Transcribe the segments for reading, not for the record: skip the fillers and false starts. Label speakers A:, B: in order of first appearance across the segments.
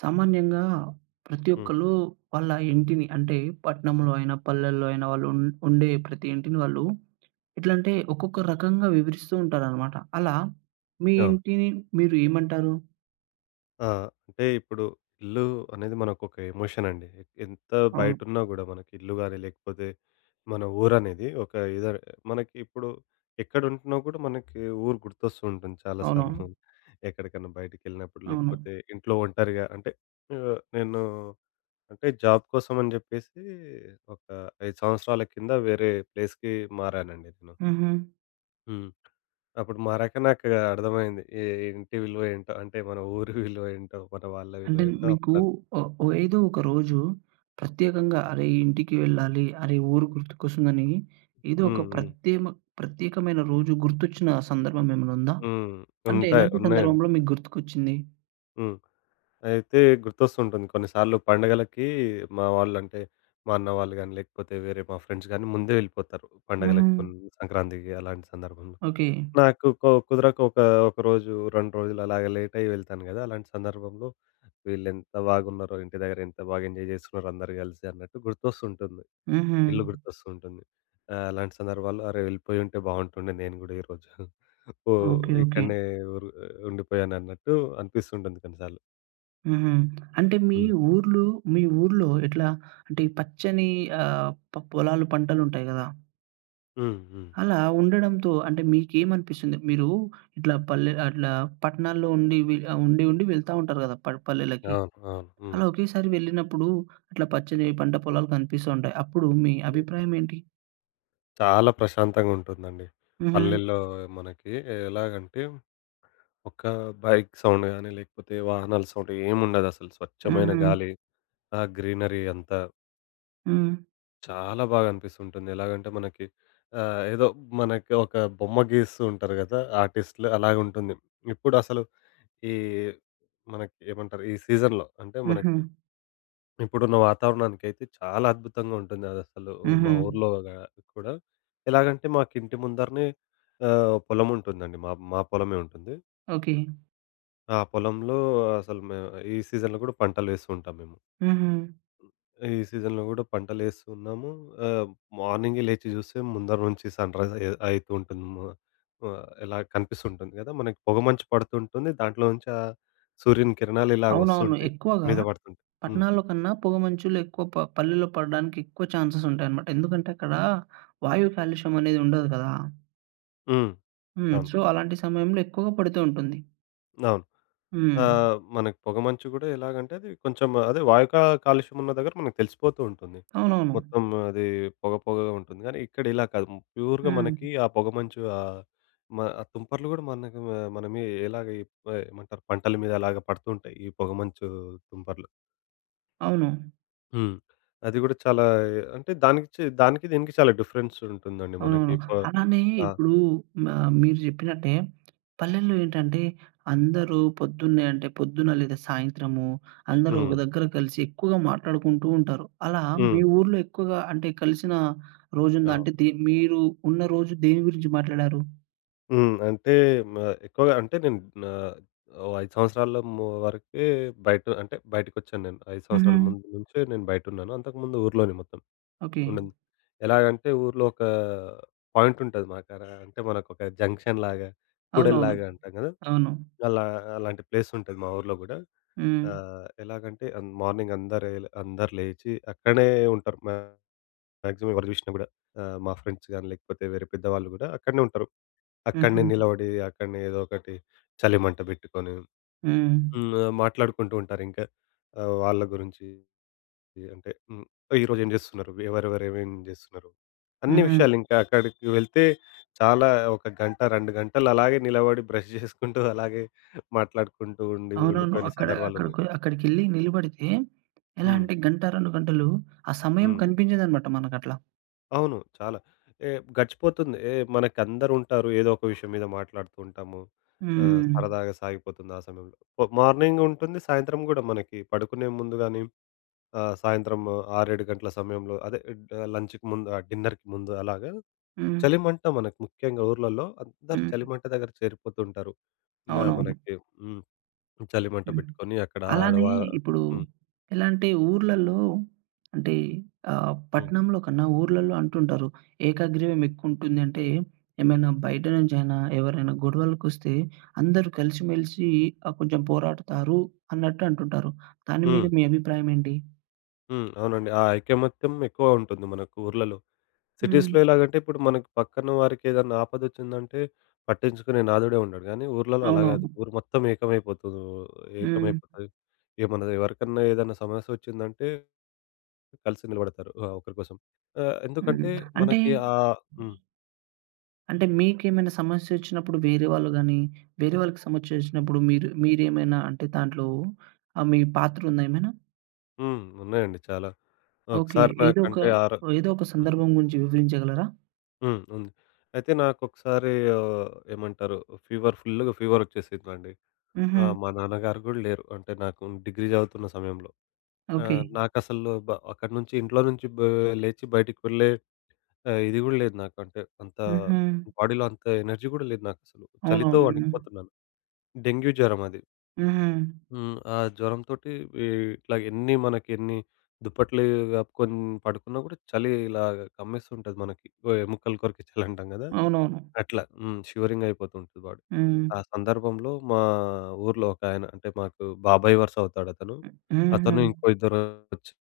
A: సామాన్యంగా ప్రతి
B: హ్మ్.
A: ఒక్కళ్ళు వాళ్ళ ఇంటిని అంటే పట్టణంలో అయినా, పల్లెల్లో అయినా వాళ్ళు ఉండే ప్రతి ఇంటిని వాళ్ళు ఎట్లంటే ఒక్కొక్క రకంగా వివరిస్తూ ఉంటారనమాట. అలా మీ
B: అవును.
A: ఇంటిని మీరు ఏమంటారు?
B: ఆ! అంటే ఇల్లు అనేది మనకొక ఎమోషన్ అండి. ఎంత
A: అవును.
B: బయటున్నా గూడా మనకి ఇల్లు గాని, లేకపోతే మన ఊరనేది ఒక ఇద మనకి ఇప్పుడు ఎక్కడుంటున్నా కూడా మనకి ఊరు గుర్తొస్తూ ఉంటుంది చాలా
A: అవునవును.
B: సార్లు. ఎక్కడికన్నా బయటికెళ్ళినప్పుడు,
A: అవును.
B: లేకపోతే ఇంట్లో ఒంటరిగా అంటే నేను అంటే జాబ్ కోసం అని జెప్పేసి ఒక 5 సంవత్సరాల కింద వేరే ప్లేస్‌కి మారానండి నేను.
A: హుహు.
B: హ్మ్. అప్పుడు మారాక నాకు అర్థమైంది. ఇంటి విలువ ఏంటో, అంటే మన ఊరి విలువ ఏంటో, మన వాళ్ళ విలువ
A: అంటే
B: ఏంటో
A: మీకు
B: అప్పుడు అర్థం
A: ఓ ఏదో ఒక రోజు ప్రత్యేకంగా అరే, ఈ ఇంటికి వెళ్ళాలి, అరే, ఊరు గుర్తుకొస్తుందని ఏదో ఒక
B: హ్మ్. హ్మ్.
A: ప్రత్యేకమైన రోజు గుర్తొచ్చిన సందర్భం ఏమైనా ఉందా?
B: హ్మ్.
A: అంటే
B: ఉంటాయి.
A: ఎలాంటి
B: ఉన్నాయండి.
A: సందర్భంలో మీకు గుర్తుకొచ్చింది?
B: హ్మ్. అయితే గుర్తొస్తుంటుంది కొన్నిసార్లు పండగలకి మా వాళ్ళు అంటే, మా అన్న వాళ్ళు గాని, లేకపోతే వేరే మా ఫ్రెండ్స్ గాని ముందే వెళ్ళిపోతారు
A: హుహు.
B: పండగలకి కొన్ని సంక్రాంతికి అలాంటి సందర్భంలో.
A: ఓకే.
B: నాకు కుదరక ఒక ఒక రోజు, 2 రోజులు అలాగే లేట్ అయ్యి వెళ్తాను గదా! అలాంటి సందర్భంలో వీళ్ళెంత బాగున్నారో, ఇంటి దగ్గర ఎంత బాగా ఎంజాయ్ జేస్తున్నారో అందరూ గలిసి అన్నట్టు గుర్తొస్తుంటుంది.
A: హుహు.
B: ఇల్లు గుర్తొస్తూ ఉంటుంది. అలాంటి సందర్భాల్లో అరే! వెళ్ళిపోయుంటే బావుంటుండే నేను గూడా ఈరోజు. ఓ
A: ఓకే. ఓకే.
B: ఇక్కడనే ఊరు ఉండిపోయానన్నట్టు అనిపిస్తుంటుంది కొన్నిసార్లు.
A: హుహు. అంటే
B: హ్మ్.
A: ఊర్లు మీ ఊర్లో ఎట్లా అంటే ఈ పచ్చని పొలాలు, పంటలుంటాయి గదా!
B: హ్మ్. హ్మ్.
A: అలా ఉండడంతో అంటే మీకేమనిపిస్తుంది? మీరు ఇట్లా పల్లె అట్లా పట్టణాల్లో ఉండి ఉండి వెళ్తా ఉంటారు గదా, పల్లెలకి.
B: అవును. అవును. హ్మ్.
A: అలా ఒకేసారి వెళ్ళినప్పుడు అట్లా పచ్చని పంట పొలాలు కనిపిస్తూ ఉంటాయి. అప్పుడు మీ
B: హ్మ్.
A: అభిప్రాయం ఏంటి?
B: చాలా ప్రశాంతంగా ఉంటుందండి.
A: హుహు.
B: పల్లెల్లో మనకి ఎలాగంటే ఒక్క బైక్ సౌండ్ గాని, లేకపోతే వాహనాల సౌండ్ ఏముండదసలు స్వచ్ఛమైన
A: హుహు.
B: గాలి, ఆ గ్రీనరీ అంతా.
A: హ్మ్.
B: చాలా బాగా అనిపిస్తుంటుంది. ఎలాగంటే మనకి ఏదో మనకి ఒక బొమ్మ గీస్తూ ఉంటారు గదా! ఆర్టిస్ట్‌లు అలాగుంటుంది. ఇప్పుడసలు ఈ మనకి ఏమంటారు? ఈ సీజన్‌లో అంటే
A: హుహు.
B: మనకి ఇప్పుడున్న వాతావరణానికైతే చాలా అద్భుతంగా ఉంటుంది అదసలు. మా
A: హుహు.
B: ఊర్లో కూడా ఎలాగంటే మాకింటి ముందరనే పొలం ఉంటుందండి. మా మా పొలమే ఉంటుంది.
A: ఓకే.
B: ఆ పొలంలో అసలు మేము ఈ సీజన్‌లో గూడా పంటలు వేస్తూ ఉంటాం మేము.
A: హుహు.
B: ఈ సీజన్‌లో గూడా పంటలేస్తూ ఉన్నాము. ఆహ్, మార్నింగే లేచి జూస్తే ముందర నుంచి సన్‌రైజ్ అయితూ ఉంటుంది. ఇలా కనిపిస్తుంటుంది గదా! మనకి పొగమంచు పడుతుంటుంది. దాంట్లో నుంచి ఆ సూర్యుని కిరణాలు ఇలాగ
A: అవునవును.
B: వస్తుంటాయి.
A: ఎక్కువగా
B: మీద పడుతుంటాయి. హ్మ్.
A: పట్టణాల్లో కన్నా పొగమంచులు ఎక్కువ పల్లెల్లో పడడానికి ఎక్కువ ఛాన్సెస్ ఉంటాయన్నమాట. ఎందుకంటే అక్కడ వాయు కాలుష్యం అనేది ఉండదు కదా!
B: హ్మ్.
A: హ్మ్.
B: అవును.
A: సో, అలాంటి సమయంలో ఎక్కువగా పడుతూ ఉంటుంది.
B: అవును.
A: హ్మ్.
B: మనకి పొగమంచు గూడా ఎలాగంటే అది కొంచెం అదే వాయు కాలుష్యం ఉన్న దగ్గర మనకు తెలిసిపోతూ ఉంటుంది.
A: అవునవును.
B: మొత్తం అది పొగగా ఉంటుంది. కానీ ఇక్కడ ఇలా కాదు. ప్యూర్‌గా
A: హ్మ్.
B: మనకి ఆ పొగమంచు ఆ తుంపర్లు గూడా మనకు మన మీ ఎలాగ ఎ ఏమంటారు పంటల మీద అలాగ పడుతుంటాయి. ఈ పొగమంచు తుంపర్లు.
A: అవును.
B: హ్మ్. అది గూడా చాలా అంటే దానికి దీనికి చాలా డిఫరెన్స్ ఉంటుందండి మనకి.
A: అవునవును. అలానే
B: ఆ!
A: ఇప్పుడు మీరు జెప్పినట్టే పల్లెల్లో ఏంటంటే అందరూ పొద్దున్నే అంటే పొద్దున లేదా సాయంత్రము అందరూ
B: హ్మ్.
A: ఒక దగ్గర కలిసి ఎక్కువగా మాట్లాడుకుంటూ ఉంటారు. అలా
B: హ్మ్.
A: మీ ఊర్లో ఎక్కువగా అంటే కలిసిన రోజుందా?
B: అవును.
A: అంటే మీరు ఉన్న రోజు దేని గురించి మాట్లాడారు?
B: అంటే మ ఎక్కువగా అంటే నేను ఆహ్, ఓ 5 సంవత్సరాల వరకే బయట అంటే బయటికొచ్చాను నేను. 5
A: హుహు.
B: సంవత్సరాల ముందు నుంచే నేను బయటున్నాను. అంతకుముందు ఊర్లోనే మొత్తం.
A: ఓకే.
B: ఉంటుంది. ఎలాగంటే ఊర్లో ఒక పాయింటుంటది మాకాడ. అంటే మనకొక జంక్షన్‌లాగా,
A: అవునవును.
B: కూడలిలాగా అంటాం గదా!
A: అవును.
B: అలా అలాంటి ప్లేసుంటది మా ఊర్లో గూడా.
A: హ్మ్.
B: ఎలాగంటే మార్నింగ్ అందరు ఎల్ అందరూ లేచి అక్కడనే ఉంటారు. మాక్సిమం ఎవరు జూషినా గూడా. మా ఫ్రెండ్స్ గాని, లేకపోతే వేరే పెద్దవాళ్ళు గూడా అక్కడనే ఉంటారు.
A: హుహు.
B: అక్కడనే నిలబడి, అక్కడనే ఏదో ఒకటి చలిమంట బెట్టుకొని
A: హ్మ్.
B: హ్మ్. మాట్లాడుకుంటూ ఉంటారింకా వాళ్ళ గురించి. ఈ అంటే హ్మ్. ఈరోజు ఏం జేస్తున్నారు? ఎవరెవరు ఏమేమి జేస్తున్నారు? అన్ని
A: హుహు.
B: విషయాలు ఇంకా అక్కడికి వెళ్తే చాలా ఒక గంట, 2 గంటలు అలాగే నిలబడి బ్రష్ జేసుకుంటూ అలాగే మాట్లాడుకుంటూ
A: అవునవును.
B: ఉండిపోయిన సందర్భాలున్నాయి.
A: అక్కడికెళ్ళి నిలబడితే ఎలా
B: హ్మ్.
A: అంటే గంట, 2 గంటలు ఆ సమయం
B: హ్మ్.
A: కనిపించదనమాట మనకట్లా.
B: అవును. చాలా. ఏ గడిచిపోతుంది. మనకందరుంటారు. ఏదో ఒక విషయం మీద మాట్లాడుతూ ఉంటాము.
A: హ్మ్.
B: సరదాగా సాగిపోతుంది ఆ సమయంలో. మార్నింగ్ ఉంటుంది. సాయంత్రం గూడా మనకి పడుకునే ముందు గాని, సాయంత్రం 6, 7 గంటల సమయంలో అదే లంచ్‌కి ముందు, ఆ డిన్నర్‌కి ముందు అలాగా
A: హ్మ్.
B: చలిమంట మనకు ముఖ్యంగా ఊర్లలో అందరు
A: హ్మ్.
B: చలిమంట దగ్గర చేరిపోతుంటారు. ఇంగా
A: అవునవును.
B: మనకి హ్మ్. చలిమంట
A: హ్మ్.
B: పెట్టుకొని అక్కడ
A: అలానే ఇప్పుడు
B: హ్మ్.
A: ఎలా అంటే ఊర్లల్లో అంటే
B: హ్మ్.
A: పట్టణంలో కన్నా ఊర్లలో అంటుంటారు. ఏకాగ్రీవం ఎక్కువుంటుంది అంటే ఏమైనా బయట నుంచైనా ఎవరైనా గొడవలకొస్తే అందరూ కలిసిమెలిసి కొంచెం పోరాడుతారు అన్నట్టు అంటుంటారు. దాని మీద
B: హ్మ్.
A: మీ అభిప్రాయం ఏంటి?
B: అవునండి. ఆ ఐకమత్యం ఎక్కువ ఉంటుంది మనకు ఊర్లలో.
A: హ్మ్.
B: సిటీస్‌లో ఎలాగంటే ఇప్పుడు మనకు పక్కన వారికి ఏదన్నా ఆపదొచ్చిందంటే పట్టించుకునే నాథుడే ఉండడు. కానీ ఊర్లలో అలా కాదు.
A: అవునవును.
B: ఊరు మొత్తం ఏకమైపోతూ
A: హ్మ్.
B: ఏకమైపోతది. ఏమన్నా ఎవరికన్నా ఏదన్నా సమస్యొచ్చిందంటే కలిసి నిలబడతారు ఒకరి కోసం.
A: హ్మ్.
B: ఎందుకంటే
A: అంటే,
B: మనకి ఆ హ్మ్.
A: అంటే మీకేమైనా సమస్యొచ్చినప్పుడు వేరే వాళ్ళు గాని, వేరే వాళ్ళకి సమస్యొచ్చినప్పుడు మీరేమైనా అంటే దాంట్లో మీ పాత్రుందా ఏమైనా?
B: హ్మ్. ఉన్నాయండి చాలా.
A: ఓకే.
B: ఒకసారి
A: ఏదో ఒక
B: నాకంటే ఆరో
A: ఏదో ఒక
B: హ్మ్.
A: సందర్భం గురించి వివరించగలరా?
B: హ్మ్. ఉంది. అయితే నాకొకసారి ఏమంటారు ఫీవర్ ఫుల్‌గా ఫీవరొచ్చేసిందండి.
A: హుహు.
B: మా నాన్నగారు గూడా లేరు. అంటే నాకు డిగ్రీ చదువుతున్న సమయంలో.
A: ఓకే.
B: నాకసలు బ అక్కడి నుంచి ఇంట్లో నుంచి లేచి బయటికి వెళ్ళే ఇది గూడా లేదు నాకు. అంటే అంత
A: హుహు.
B: బాడీలో అంత ఎనర్జీ గూడా లేదు నాకసలు. చలితో
A: అవునవును. హ్మ్.
B: వణికిపోతున్నాను. డెంగ్యూ జ్వరం అది.
A: హుహు.
B: ఆ జ్వరంతోటి ఈ ఇట్లా ఎన్ని మనకెన్ని దుప్పట్లు కప్పుకొని పడుకున్నా కూడా చలి ఇలాగ కమ్మేస్తుంటది మనకి. ఎముకలు కొరికి చలంటాం గదా!
A: అవునవును.
B: అట్లా. షివరింగ్ అయిపోతుంటది బాడీ.
A: హ్మ్.
B: ఆ సందర్భంలో మా ఊర్లో ఒకాయన అంటే మాకు బాబాయ్ వరుస అవుతాడతను. అతను
A: హుహు.
B: అతను ఇంకో ఇద్దరొచ్చి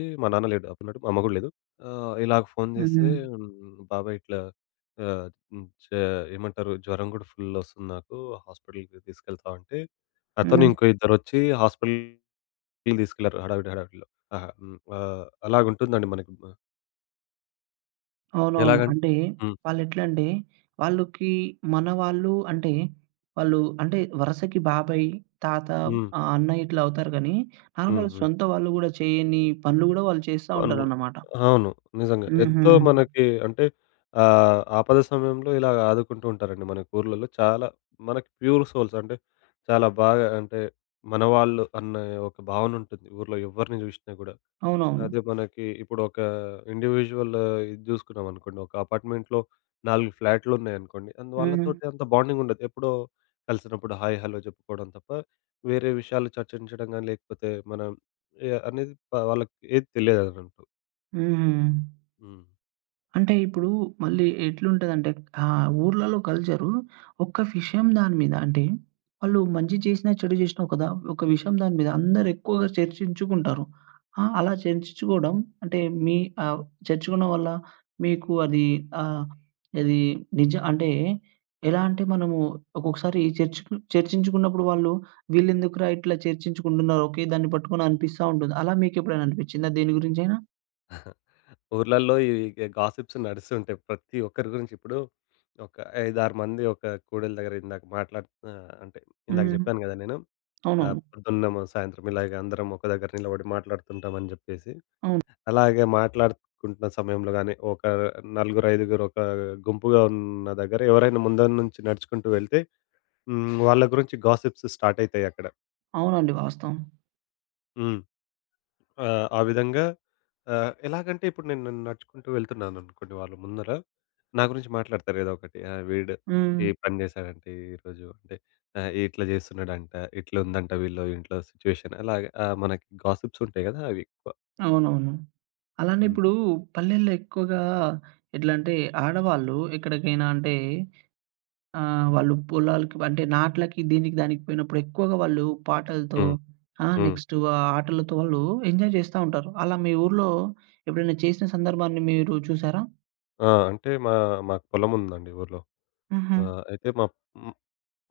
B: మా నాన్న లేడు అప్పుడున్నట్టు. మా అమ్మ గూడా లేదు. ఇలాగ ఫోను జేస్తే
A: హ్మ్.
B: "బాబాయ్ ఇట్లా ఆహ్, హ్మ్. చ ఏమంటారు జ్వరం గూడా ఫుల్ ఒస్తుంది నాకు. హాస్పిటల్‌కి తీసుకెళ్తావా?" అంటే అతను
A: హ్మ్.
B: ఇంకో ఇద్దరొచ్చి హాస్పిటల్‌కి తీసుకెళ్లారు హడావిడిలో. అలాగుంటుందండి మనకి.
A: అవునవును.
B: ఎలాగం
A: అంటే
B: హ్మ్.
A: వాళ్ళెట్లంటే వాళ్ళకి మన వాళ్ళు అంటే వాళ్ళు అంటే వరసకి బాబాయ్, తాత,
B: హ్మ్.
A: అన్నయ్య ఇట్లా అవుతారు గానీ,
B: హ్మ్.
A: నార్మల్
B: హ్మ్.
A: సొంత వాళ్ళు గూడా చేయని పనులు గూడా వాళ్ళు చేస్తా
B: పనులు.
A: ఉంటారన్నమాట.
B: అవును. నిజంగా.
A: హుహు.
B: ఎంతో మనకి అంటే ఆపద సమయంలో ఇలాగ ఆదుకుంటూ ఉంటారండి మనకి ఊర్లలో. చాలా మనకి ప్యూర్ సోల్స్ అంటే చాలా బాగా అంటే మనవాళ్ళు అన్న ఒక భావన ఉంటుంది ఊర్లో ఎవ్వరిని జూషినా గూడా.
A: అవునవును.
B: అదే మనకి ఇప్పుడు ఒక ఇండివిడ్యువల్ ఇది జూసుకున్నామనుకోండి. ఒక అపార్ట్మెంట్‌లో 4 ఫ్లాట్‌లున్నాయనుకోండి. అండ్
A: హ్మ్.
B: వాళ్ళతోటి అంత బాండింగ్ ఉండదు. ఎప్పుడో కలిసినప్పుడు హాయ్, హలో జెప్పుకోవడం తప్ప వేరే విషయాలు చర్చించడం గాని లేకపోతే మనం ఎ అనేది ప వాళ్ళకి ఏది తెలియదనమాట.
A: హుహు.
B: హ్మ్.
A: అంటే ఇప్పుడు మళ్ళీ ఎట్లుంటదంటే ఊర్లలో కల్చరు ఒక్క విషయం దాని మీద అంటే వాళ్ళు మంచి చేసినా, చెడు చేసినా ఒక విషయం దాని మీద అందరూ ఎక్కువగా చర్చించుకుంటారు. ఆ, అలా చర్చించుకోవడం అంటే మీ ఆహ్, చర్చించుకోవడం వల్ల మీకు అది ఆహ్, అది అంటే ఎలా అంటే మనము ఒక్కొక్కసారి చర్చించుకున్నప్పుడు వాళ్ళు వీళ్ళెందుకురా ఇట్లా చర్చించుకుంటున్నారు. ఒకే దాన్ని పట్టుకొని అనిపిస్తా ఉంటుంది. అలా మీకెప్పుడైనా అనిపించిందా దేని గురించైనా?
B: ఊర్లల్లో ఇవి గాసిప్స్ నడుస్తుంటాయి. ప్రతి ఒక్కరి గురించి ఇప్పుడు ఒక 5, 6 మంది ఒక కూడలి దగ్గర ఇందాక
A: హ్మ్.
B: జెప్పాను గదా! నేను
A: అవునవును.
B: పొద్దున్న, సాయంత్రం ఇలాగ అందరం ఒక దగ్గర నిలబడి మాట్లాడుతుంటామని జెప్పేసి.
A: అవును.
B: అలాగే మాట్లాడుకుంటున్న సమయంలో గాని, ఒక నలుగురు, ఐదుగురు ఒక గుంపుగా ఉన్న దగ్గర ఎవరైనా ముందర నుంచి నడుచుకుంటూ వెళ్తే వాళ్ళ గురించి గాసిప్స్ స్టార్ట్ అయితాయి అక్కడ.
A: అవునండి. వాస్తవం.
B: హ్మ్. ఆ! ఆ విధంగా ఎలాగంటే ఇప్పుడు నేను నడుచుకుంటూ వెళ్తున్నాననుకోండి వాళ్ళ ముందర, నా గురించి మాట్లాడతారు ఏదో ఒకటి. వీడు
A: హ్మ్.
B: ఈ పని చేశాడంటే ఈరోజు అంటే ఇట్లా చేస్తున్నాడంట, ఇట్లా ఉందంట వీళ్ళు ఇంట్లో సిట్యుయేషన్ అలాగే మనకి గాసిప్స్ ఉంటాయి కదా! అవి ఎక్కువ.
A: అవునవును. అలానే
B: హ్మ్.
A: ఇప్పుడు పల్లెల్లో ఎక్కువగా ఎట్లా అంటే ఆడవాళ్ళు ఎక్కడికైనా అంటే వాళ్ళు పొలాలకి అంటే నాట్లకి దీనికి దానికి పోయినప్పుడు ఎక్కువగా వాళ్ళు పాటలతో,
B: హ్మ్.
A: ఆ,
B: హ్మ్.
A: నెక్స్ట్ ఆటలతో వాళ్ళు ఎంజాయ్ చేస్తా ఉంటారు. అలా మీ ఊర్లో ఎప్పుడైనా చేసిన సందర్భాన్ని మీరు చూసారా?
B: ఆ! అంటే మాకు పొలం ఉందండి ఊర్లో.
A: హుహు.
B: అయితే మా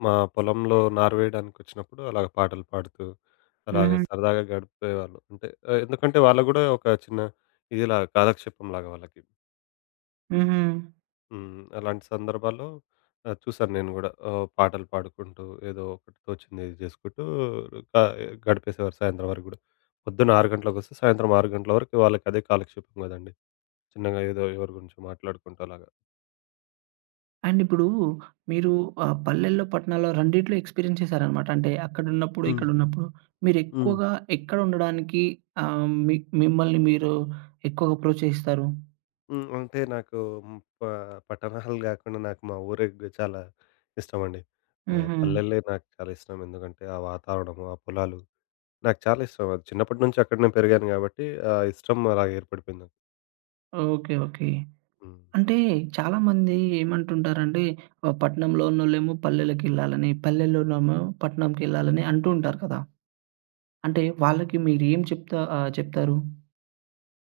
B: మా పొలంలో నారు వేయడానికొచ్చినప్పుడు అలాగ పాటలు పాడుతూ, అలాగే
A: హుహు.
B: సరదాగా గడిపేవాళ్ళు. అంటే ఎందుకంటే వాళ్ళకి గూడా ఒక చిన్న ఇదిలా కాలక్షేపంలాగా వాళ్ళకి.
A: హుహు.
B: అలాంటి సందర్భాల్లో చూసాను నేను గూడా. పాటలు పాడుకుంటూ ఏదో ఒకటి తోచింది ఇది జేసుకుంటూ గ గడిపేసేవారు సాయంత్రం వరకు గూడా. పొద్దున్న 6 గంటలకొస్తే సాయంత్రం 6 గంటల వరకు వాళ్ళకి అదే కాలక్షేపం గదండీ. చిన్నగా ఏదో ఎవరి గురించో మాట్లాడుకుంటూ అలాగా.
A: అండ్ ఇప్పుడు మీరు పల్లెల్లో, పట్టణాల్లో రెండిట్లో ఎక్స్‌పీరియన్స్ చేశారనమాట. అంటే అక్కడున్నప్పుడు,
B: హ్మ్.
A: ఇక్కడున్నప్పుడు
B: హ్మ్.
A: మీరెక్కువగా ఎక్కడ ఉండడానికి ఆహ్, మీ మిమ్మల్ని మీరు ఎక్కువగా ప్రోత్సహిస్తారు?
B: హ్మ్. అంటే నాకు హ్మ్. ప పట్టణాలు గాకుండా నాకు మా ఊరే చాలా ఇష్టమండి.
A: హుహు.
B: పల్లెలే నాకు చాలా ఇష్టం. ఎందుకంటే ఆ వాతావరణము, ఆ పొలాలు నాకు చాలా ఇష్టం. అది చిన్నప్పటి నుంచి అక్కడనే పెరిగాను గాబట్టి, ఆ ఇష్టం అలాగే ఏర్పడిపోయింది నాకు.
A: ఓకే. ఓకే.
B: హ్మ్.
A: అంటే చాలామంది ఏమంటుంటారంటే పట్టణంలో ఉన్నోళ్ళేమో పల్లెలకెళ్ళాలని, పల్లెల్లోనేమో పట్టణంకెళ్ళాలని అంటూ ఉంటారు కదా! అంటే వాళ్ళకి మీరేం చెప్తారు?